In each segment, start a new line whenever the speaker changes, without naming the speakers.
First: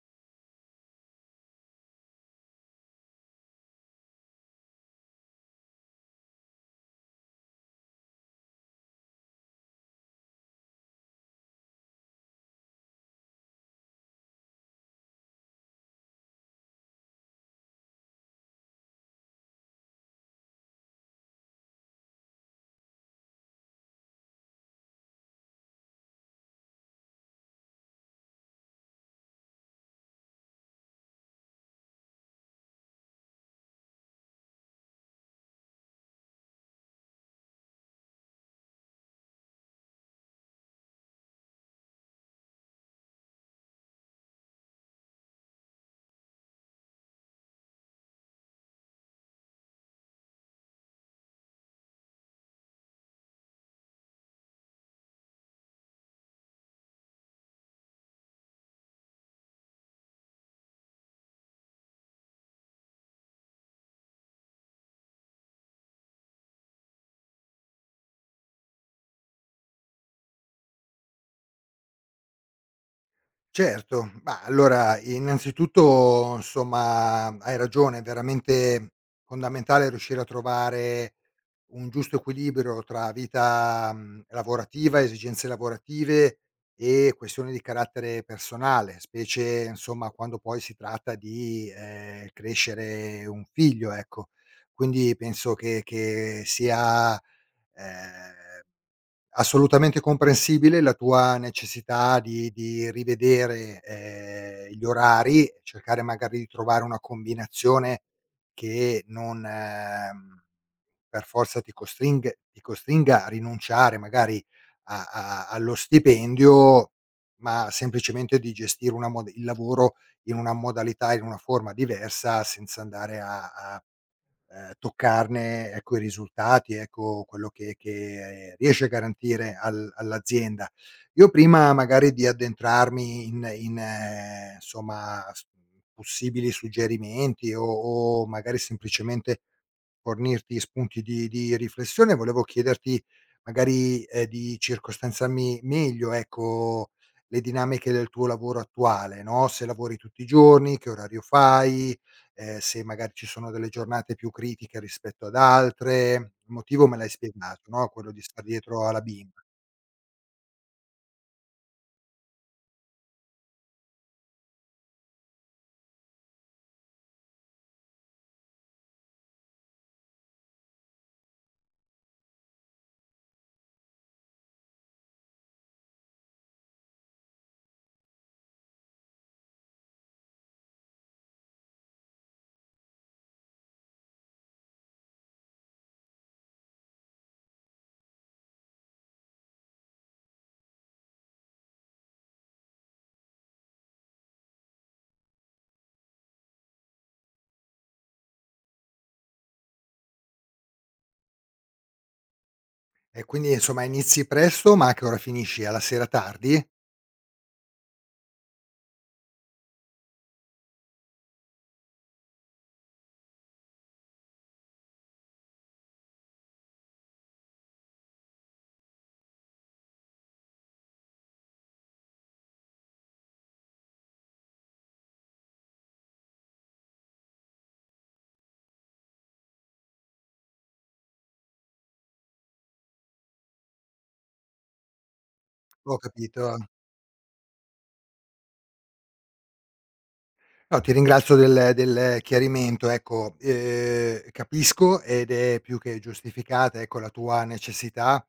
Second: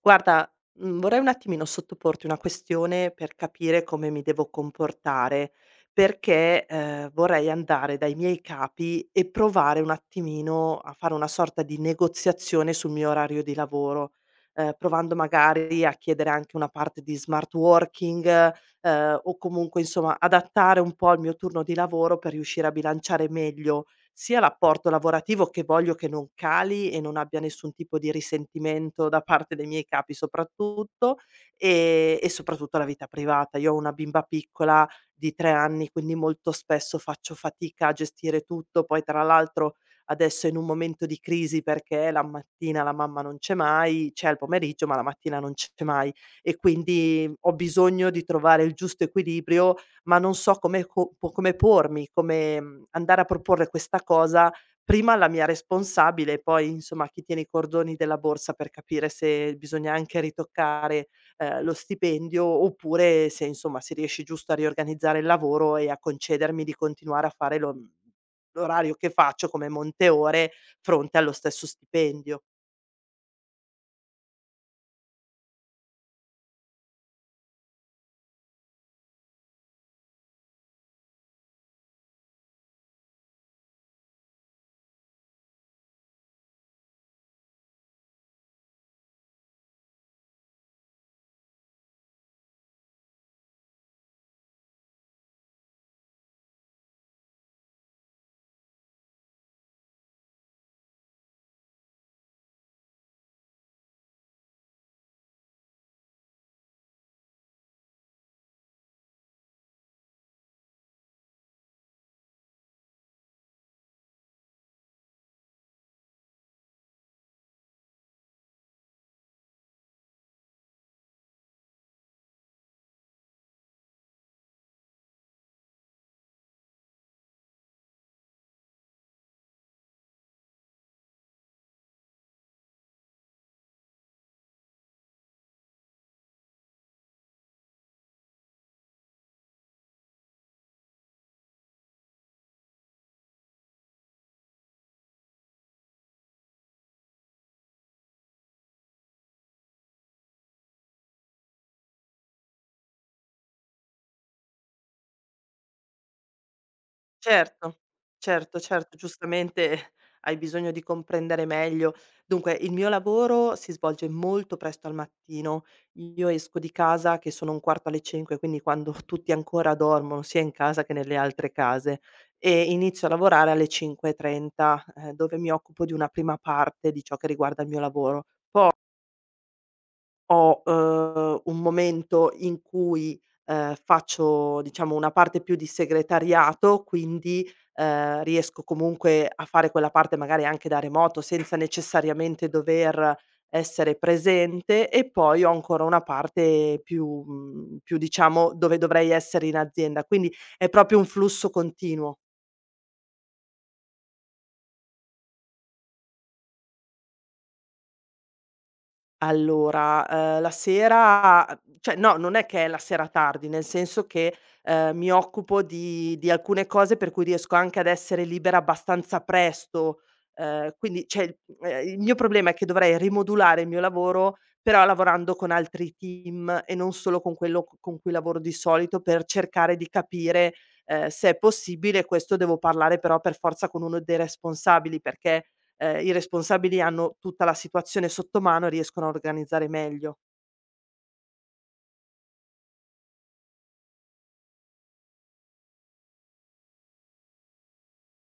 Guarda, vorrei un attimino sottoporti una questione per capire come mi devo comportare, perché vorrei andare dai miei capi e provare un attimino a fare una sorta di negoziazione sul mio orario di lavoro. Ehm, provando magari a chiedere anche una parte di smart working, o comunque insomma adattare un po' il mio turno di lavoro per riuscire a bilanciare meglio sia l'apporto lavorativo, che voglio che non cali e non abbia nessun tipo di risentimento da parte dei miei capi soprattutto, e soprattutto la vita privata. Io ho una bimba piccola di 3 anni, quindi molto spesso faccio fatica a gestire tutto. Poi tra l'altro adesso è in un momento di crisi perché la mattina la mamma non c'è mai, c'è al pomeriggio, ma la mattina non c'è mai, e quindi ho bisogno di trovare il giusto equilibrio, ma non so come co po come pormi, come, andare a proporre questa cosa prima alla mia responsabile e poi insomma a chi tiene i cordoni della borsa, per capire se bisogna anche ritoccare, lo stipendio, oppure se insomma si riesce giusto a riorganizzare il lavoro e a concedermi di continuare a fare lo l'orario che faccio come monte ore fronte allo stesso stipendio.
Certo, ma allora innanzitutto insomma hai ragione, è veramente fondamentale riuscire a trovare un giusto equilibrio tra vita, lavorativa, esigenze lavorative e questioni di carattere personale, specie insomma quando poi si tratta di, crescere un figlio, ecco. Quindi penso che sia ehm Assolutamente comprensibile la tua necessità di rivedere, gli orari, cercare magari di trovare una combinazione che non, per forza ti costringa a rinunciare magari a a allo stipendio, ma semplicemente di gestire una mod il lavoro in una modalità, in una forma diversa senza andare a toccarne, ecco, i risultati, ecco quello che riesce a garantire al all'azienda. Io prima magari di addentrarmi in, insomma, s possibili suggerimenti o magari semplicemente fornirti spunti di riflessione. Volevo chiederti magari, di circostanziarmi meglio, ecco, le dinamiche del tuo lavoro attuale, no, se lavori tutti i giorni, che orario fai, se magari ci sono delle giornate più critiche rispetto ad altre. Il motivo me l'hai spiegato,
Certo,
no, quello di star
certo,
dietro
certo,
alla bimba.
giustamente hai bisogno di comprendere meglio. Dunque, il mio lavoro si svolge molto presto al mattino. Io esco di casa che sono un quarto alle 5, quindi quando tutti ancora dormono, sia in casa che nelle altre case, e inizio a lavorare alle 5:30, dove mi occupo di una prima parte di ciò che riguarda il mio lavoro. Ho, un momento in cui, faccio diciamo una parte più di segretariato. Quindi, riesco comunque a fare quella parte magari anche da remoto senza necessariamente dover essere presente, e poi ho ancora una parte più più diciamo dove dovrei essere in azienda. Quindi è proprio un flusso continuo.
E quindi insomma inizi presto, ma a che ora finisci? Alla sera tardi?
Allora, la sera cioè no, non è che è la sera tardi, nel senso che, mi occupo di alcune cose per cui riesco anche ad essere libera abbastanza presto. Ehm, quindi cioè, il mio problema è che dovrei rimodulare il mio lavoro, però lavorando con altri team e non solo con quello c con cui lavoro di solito, per cercare di capire, se è possibile. Questo devo parlare però per forza con uno dei responsabili, perché
Ho
i
capito.
responsabili hanno tutta la situazione sotto mano e riescono a organizzare meglio.
No, ti ringrazio del chiarimento. Ecco, capisco ed è più che giustificata, ecco, la tua necessità.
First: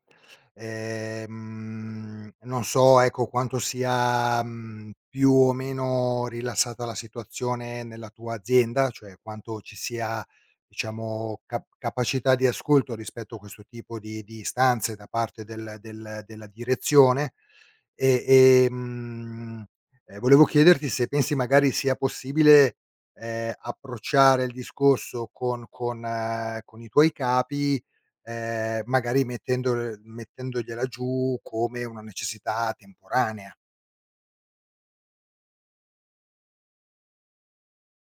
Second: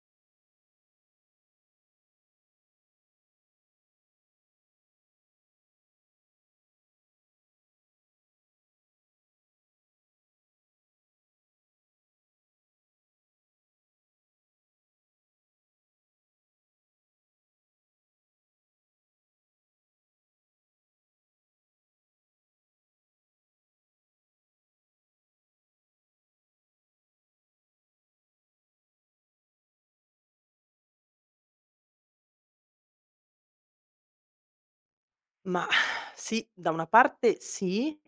Non so, ecco, quanto sia, più o meno rilassata la situazione nella tua azienda, cioè quanto ci sia, diciamo, capacità di ascolto rispetto a questo tipo di istanze da parte della direzione. E, ehm Ehm, volevo chiederti se pensi magari sia possibile, approcciare il discorso con i tuoi capi, magari mettendol mettendogliela giù come una necessità temporanea.
Mah, sì, da una parte sì,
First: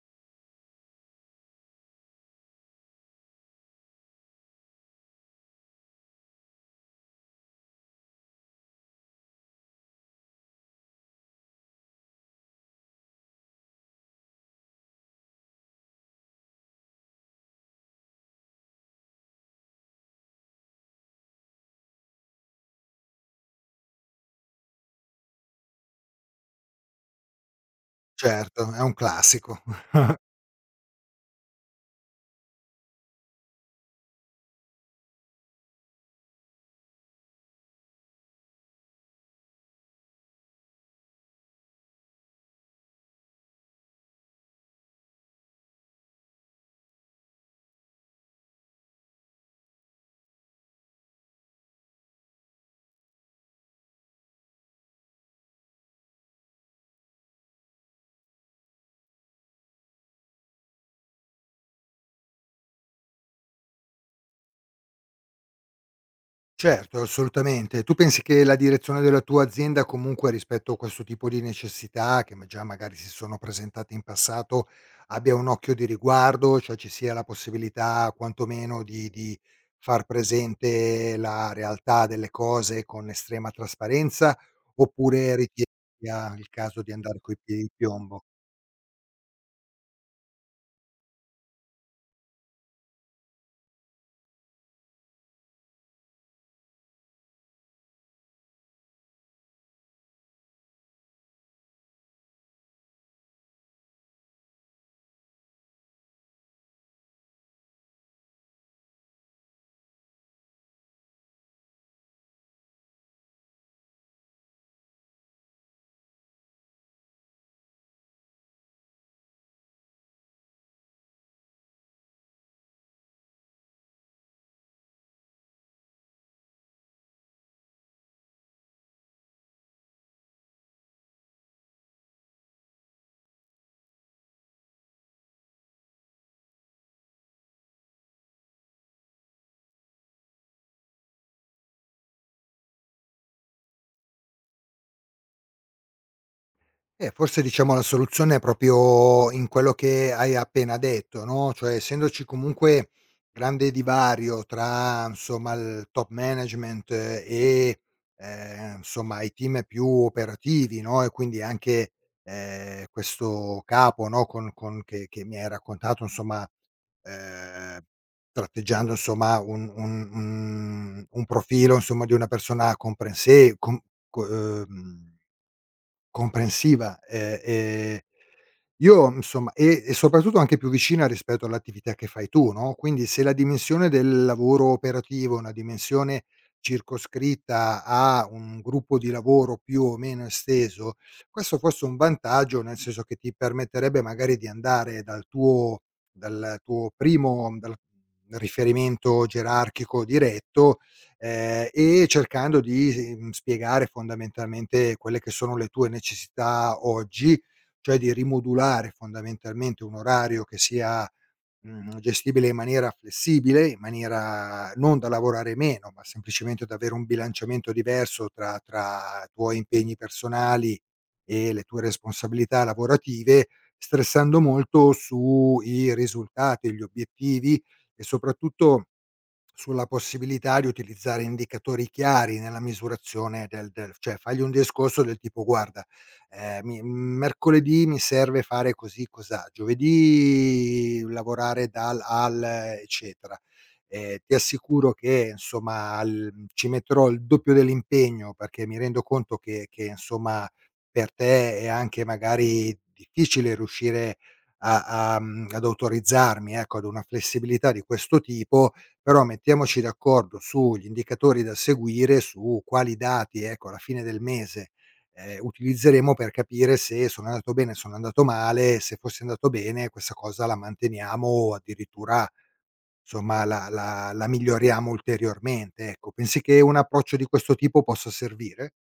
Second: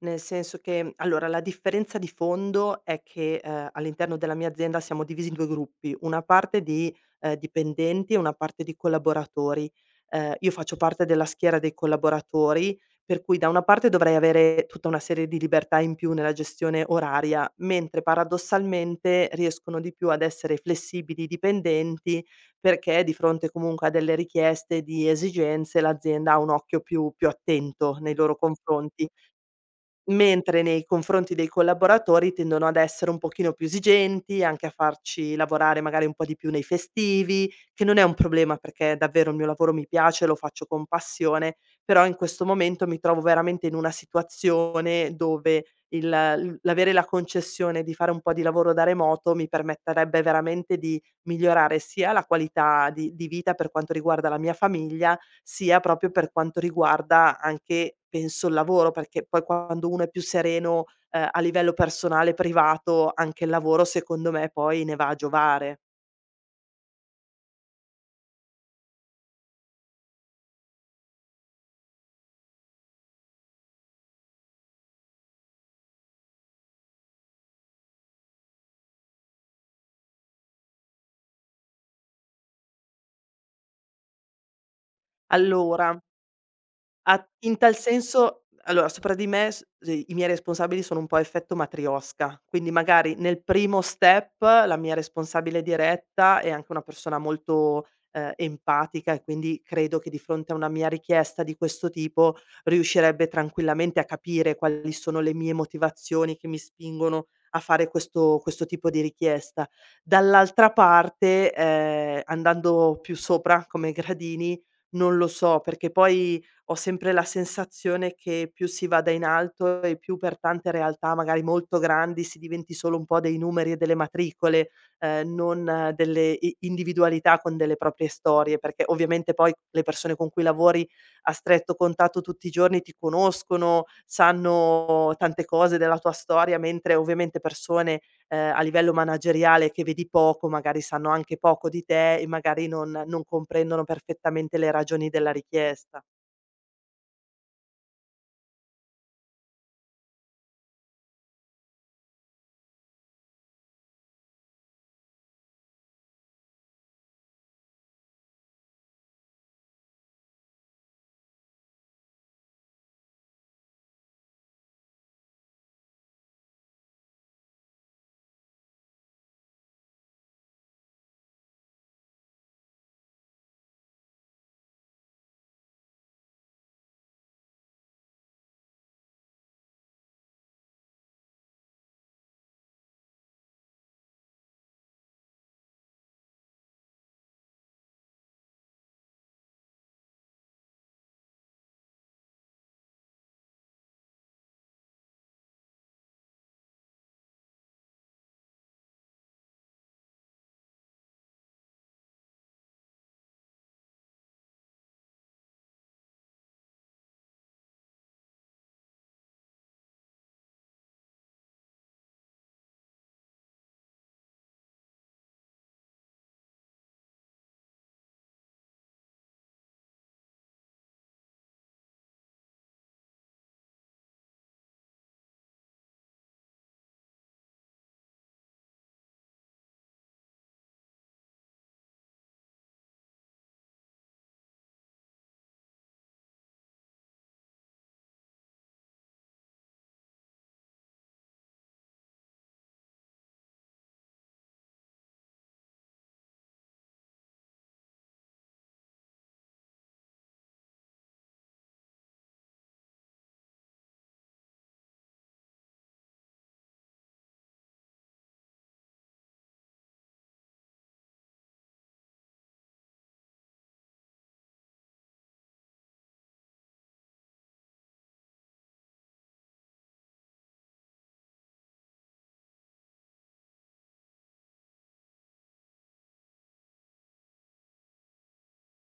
nel senso che allora la differenza di fondo è che, all'interno della mia azienda siamo divisi in 2 gruppi: una parte di, dipendenti e una parte di collaboratori. Io faccio parte della schiera dei collaboratori, per cui da una parte dovrei avere tutta una serie di libertà in più nella gestione oraria, mentre paradossalmente riescono di più ad essere flessibili i dipendenti, perché di fronte comunque a delle richieste di esigenze l'azienda ha un occhio più attento nei loro
Certo, è un
confronti.
classico.
Mentre nei confronti dei collaboratori tendono ad essere un pochino più esigenti, anche a farci lavorare magari un po' di più nei festivi, che non è un problema, perché davvero il mio lavoro mi piace, lo faccio con passione. Però in questo momento mi trovo veramente in una situazione dove il l l'avere la concessione di fare un po' di lavoro da remoto mi permetterebbe veramente di migliorare sia la qualità di vita per quanto riguarda la mia famiglia, sia proprio per quanto riguarda anche, penso, il lavoro, perché poi quando uno è più sereno, a livello personale, privato, anche il lavoro secondo me poi ne va a giovare.
Certo, assolutamente. Tu pensi che la direzione della tua azienda comunque rispetto a questo tipo di necessità, che ma già magari si sono presentate in passato, abbia un occhio di riguardo, cioè ci sia la possibilità quantomeno di far presente la realtà delle cose con estrema trasparenza, oppure ritieni
Allora
sia il caso di andare
A
coi
In
piedi di
tal
piombo?
senso allora sopra di me s sì, i miei responsabili sono un po' a effetto matrioska, quindi magari nel primo step la mia responsabile diretta è anche una persona molto, empatica, e quindi credo che di fronte a una mia richiesta di questo tipo riuscirebbe tranquillamente a capire quali sono le mie motivazioni che mi spingono a fare questo tipo di richiesta. Dall'altra parte, andando più sopra come gradini, non lo so, perché poi ho sempre la sensazione che più si vada in alto e più per tante realtà magari molto grandi si diventi solo un po' dei numeri e delle matricole, non delle i individualità con delle proprie storie, perché ovviamente poi le persone con cui lavori a stretto contatto tutti i giorni ti conoscono, sanno tante cose della tua storia, mentre ovviamente persone, a livello manageriale che vedi poco, magari sanno anche poco di te e magari non comprendono perfettamente le ragioni della richiesta.
Forse diciamo la soluzione è proprio in quello che hai appena detto, no, cioè essendoci comunque grande divario tra, insomma, il top management e, insomma, i team più operativi, no, e quindi anche, questo capo, no, con che mi hai raccontato insomma, ehm, tratteggiando insomma un profilo insomma di una persona comprense com co ehm Comprensiva, io insomma e soprattutto anche più vicina rispetto all'attività che fai tu, no, quindi se la dimensione del lavoro operativo è una dimensione circoscritta a un gruppo di lavoro più o meno esteso, questo fosse un vantaggio, nel senso che ti permetterebbe magari di andare dal tuo primo dal riferimento gerarchico diretto, e cercando di, spiegare fondamentalmente quelle che sono le tue necessità oggi, cioè di rimodulare fondamentalmente un orario che sia, gestibile in maniera flessibile, in maniera non da lavorare meno, ma semplicemente da avere un bilanciamento diverso tra i tuoi impegni personali e le tue responsabilità lavorative, stressando molto sui risultati, gli obiettivi e soprattutto sulla possibilità di utilizzare indicatori chiari nella misurazione del del cioè fagli un discorso del tipo: "Guarda, mi mercoledì mi serve fare così, cosà, giovedì lavorare dal al" eccetera. "Ti assicuro che insomma al ci metterò il doppio dell'impegno perché mi rendo conto che insomma per te è anche magari difficile riuscire ad autorizzarmi, ecco, ad una flessibilità di questo tipo, però mettiamoci d'accordo sugli indicatori da seguire, su quali dati, ecco, alla fine del mese, utilizzeremo per capire se sono andato bene, sono andato male, se fosse andato bene questa cosa la manteniamo o addirittura, somma, la miglioriamo ulteriormente, ecco. Pensi che un approccio di questo tipo possa servire?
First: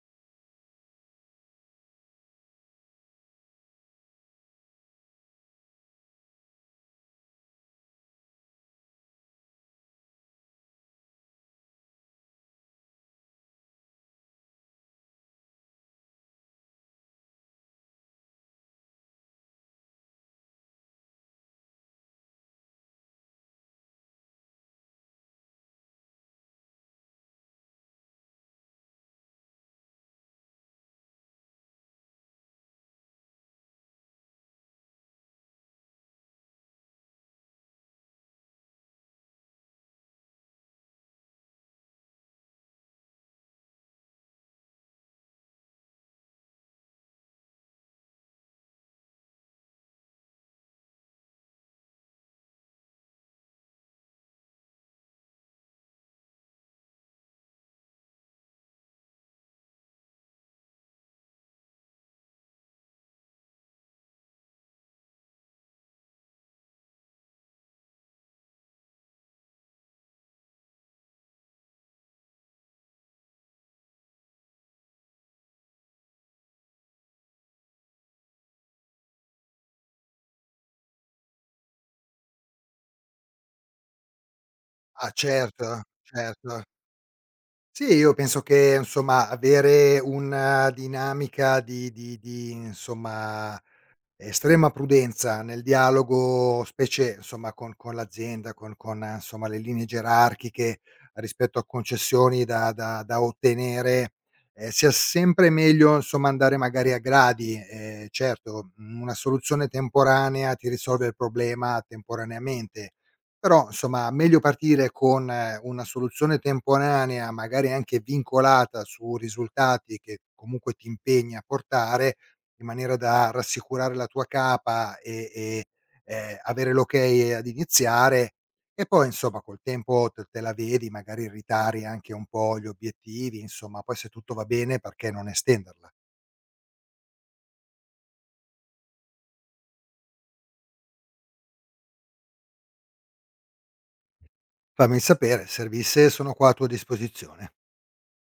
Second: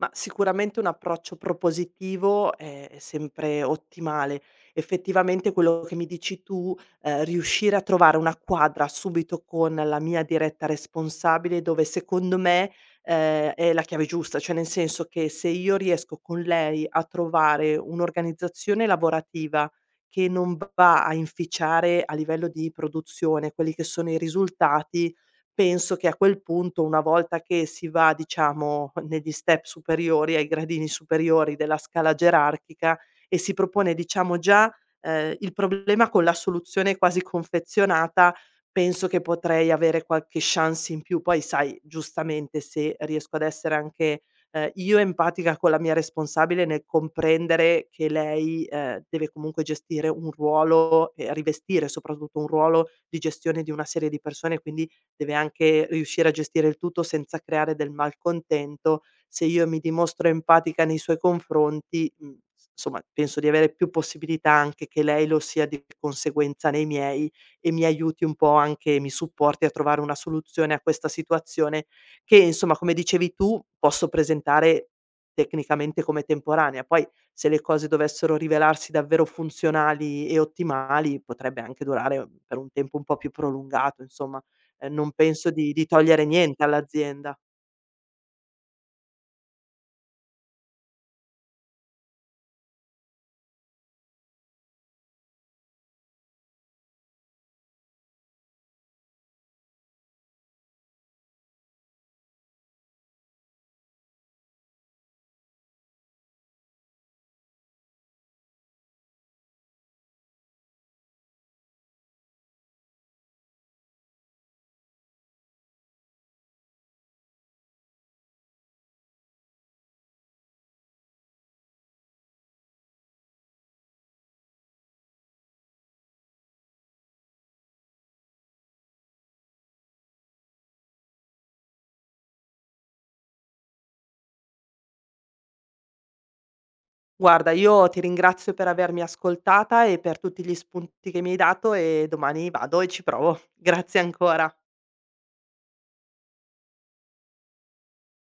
Ma sicuramente un approccio propositivo è sempre ottimale. Effettivamente quello che mi dici tu, riuscire a trovare una quadra subito con la mia diretta responsabile, dove secondo me, è la chiave giusta, cioè nel senso che se io riesco con lei a trovare un'organizzazione lavorativa che non va a inficiare a livello di produzione quelli che sono i risultati, penso che a quel punto, una volta che si va, diciamo, negli step superiori, ai gradini superiori della scala gerarchica, e si propone, diciamo, già, il problema con la soluzione quasi confezionata, penso che potrei avere qualche chance in più. Poi sai, giustamente, se riesco ad essere anche, io empatica con la mia responsabile nel comprendere che lei, deve comunque gestire un ruolo e rivestire soprattutto un ruolo di gestione di una serie di persone, quindi deve anche riuscire a gestire il tutto senza creare del malcontento. Se io mi dimostro empatica nei suoi confronti, mhmm, s insomma penso di avere più possibilità anche che lei lo sia di conseguenza nei miei, e mi aiuti un po', anche mi supporti a trovare una soluzione a questa situazione che, insomma, come dicevi tu, posso presentare tecnicamente come temporanea. Poi se le cose dovessero rivelarsi davvero funzionali e ottimali, potrebbe anche durare per un tempo un po' più prolungato, insomma.
Ah,
Non penso di
certo,
di togliere
certo.
niente all'azienda.
Sì, io penso che, insomma, avere una dinamica insomma estrema prudenza nel dialogo, specie insomma con l'azienda, con insomma le linee gerarchiche rispetto a concessioni da ottenere, sia sempre meglio insomma andare magari a gradi. Certo, una soluzione temporanea ti risolve il problema temporaneamente, però insomma meglio partire con una soluzione temporanea, magari anche vincolata su risultati che comunque ti impegni a portare, in maniera da rassicurare la tua capa e, avere l'ok ad iniziare, e poi insomma col tempo te la vedi, magari ritari anche un po' gli obiettivi, insomma poi se tutto va bene perché non estenderla.
Guarda, io ti ringrazio per avermi ascoltata e per tutti gli spunti che mi hai dato, e domani vado e ci provo. Grazie ancora.
Fammi sapere, servisse sono qua a tua disposizione.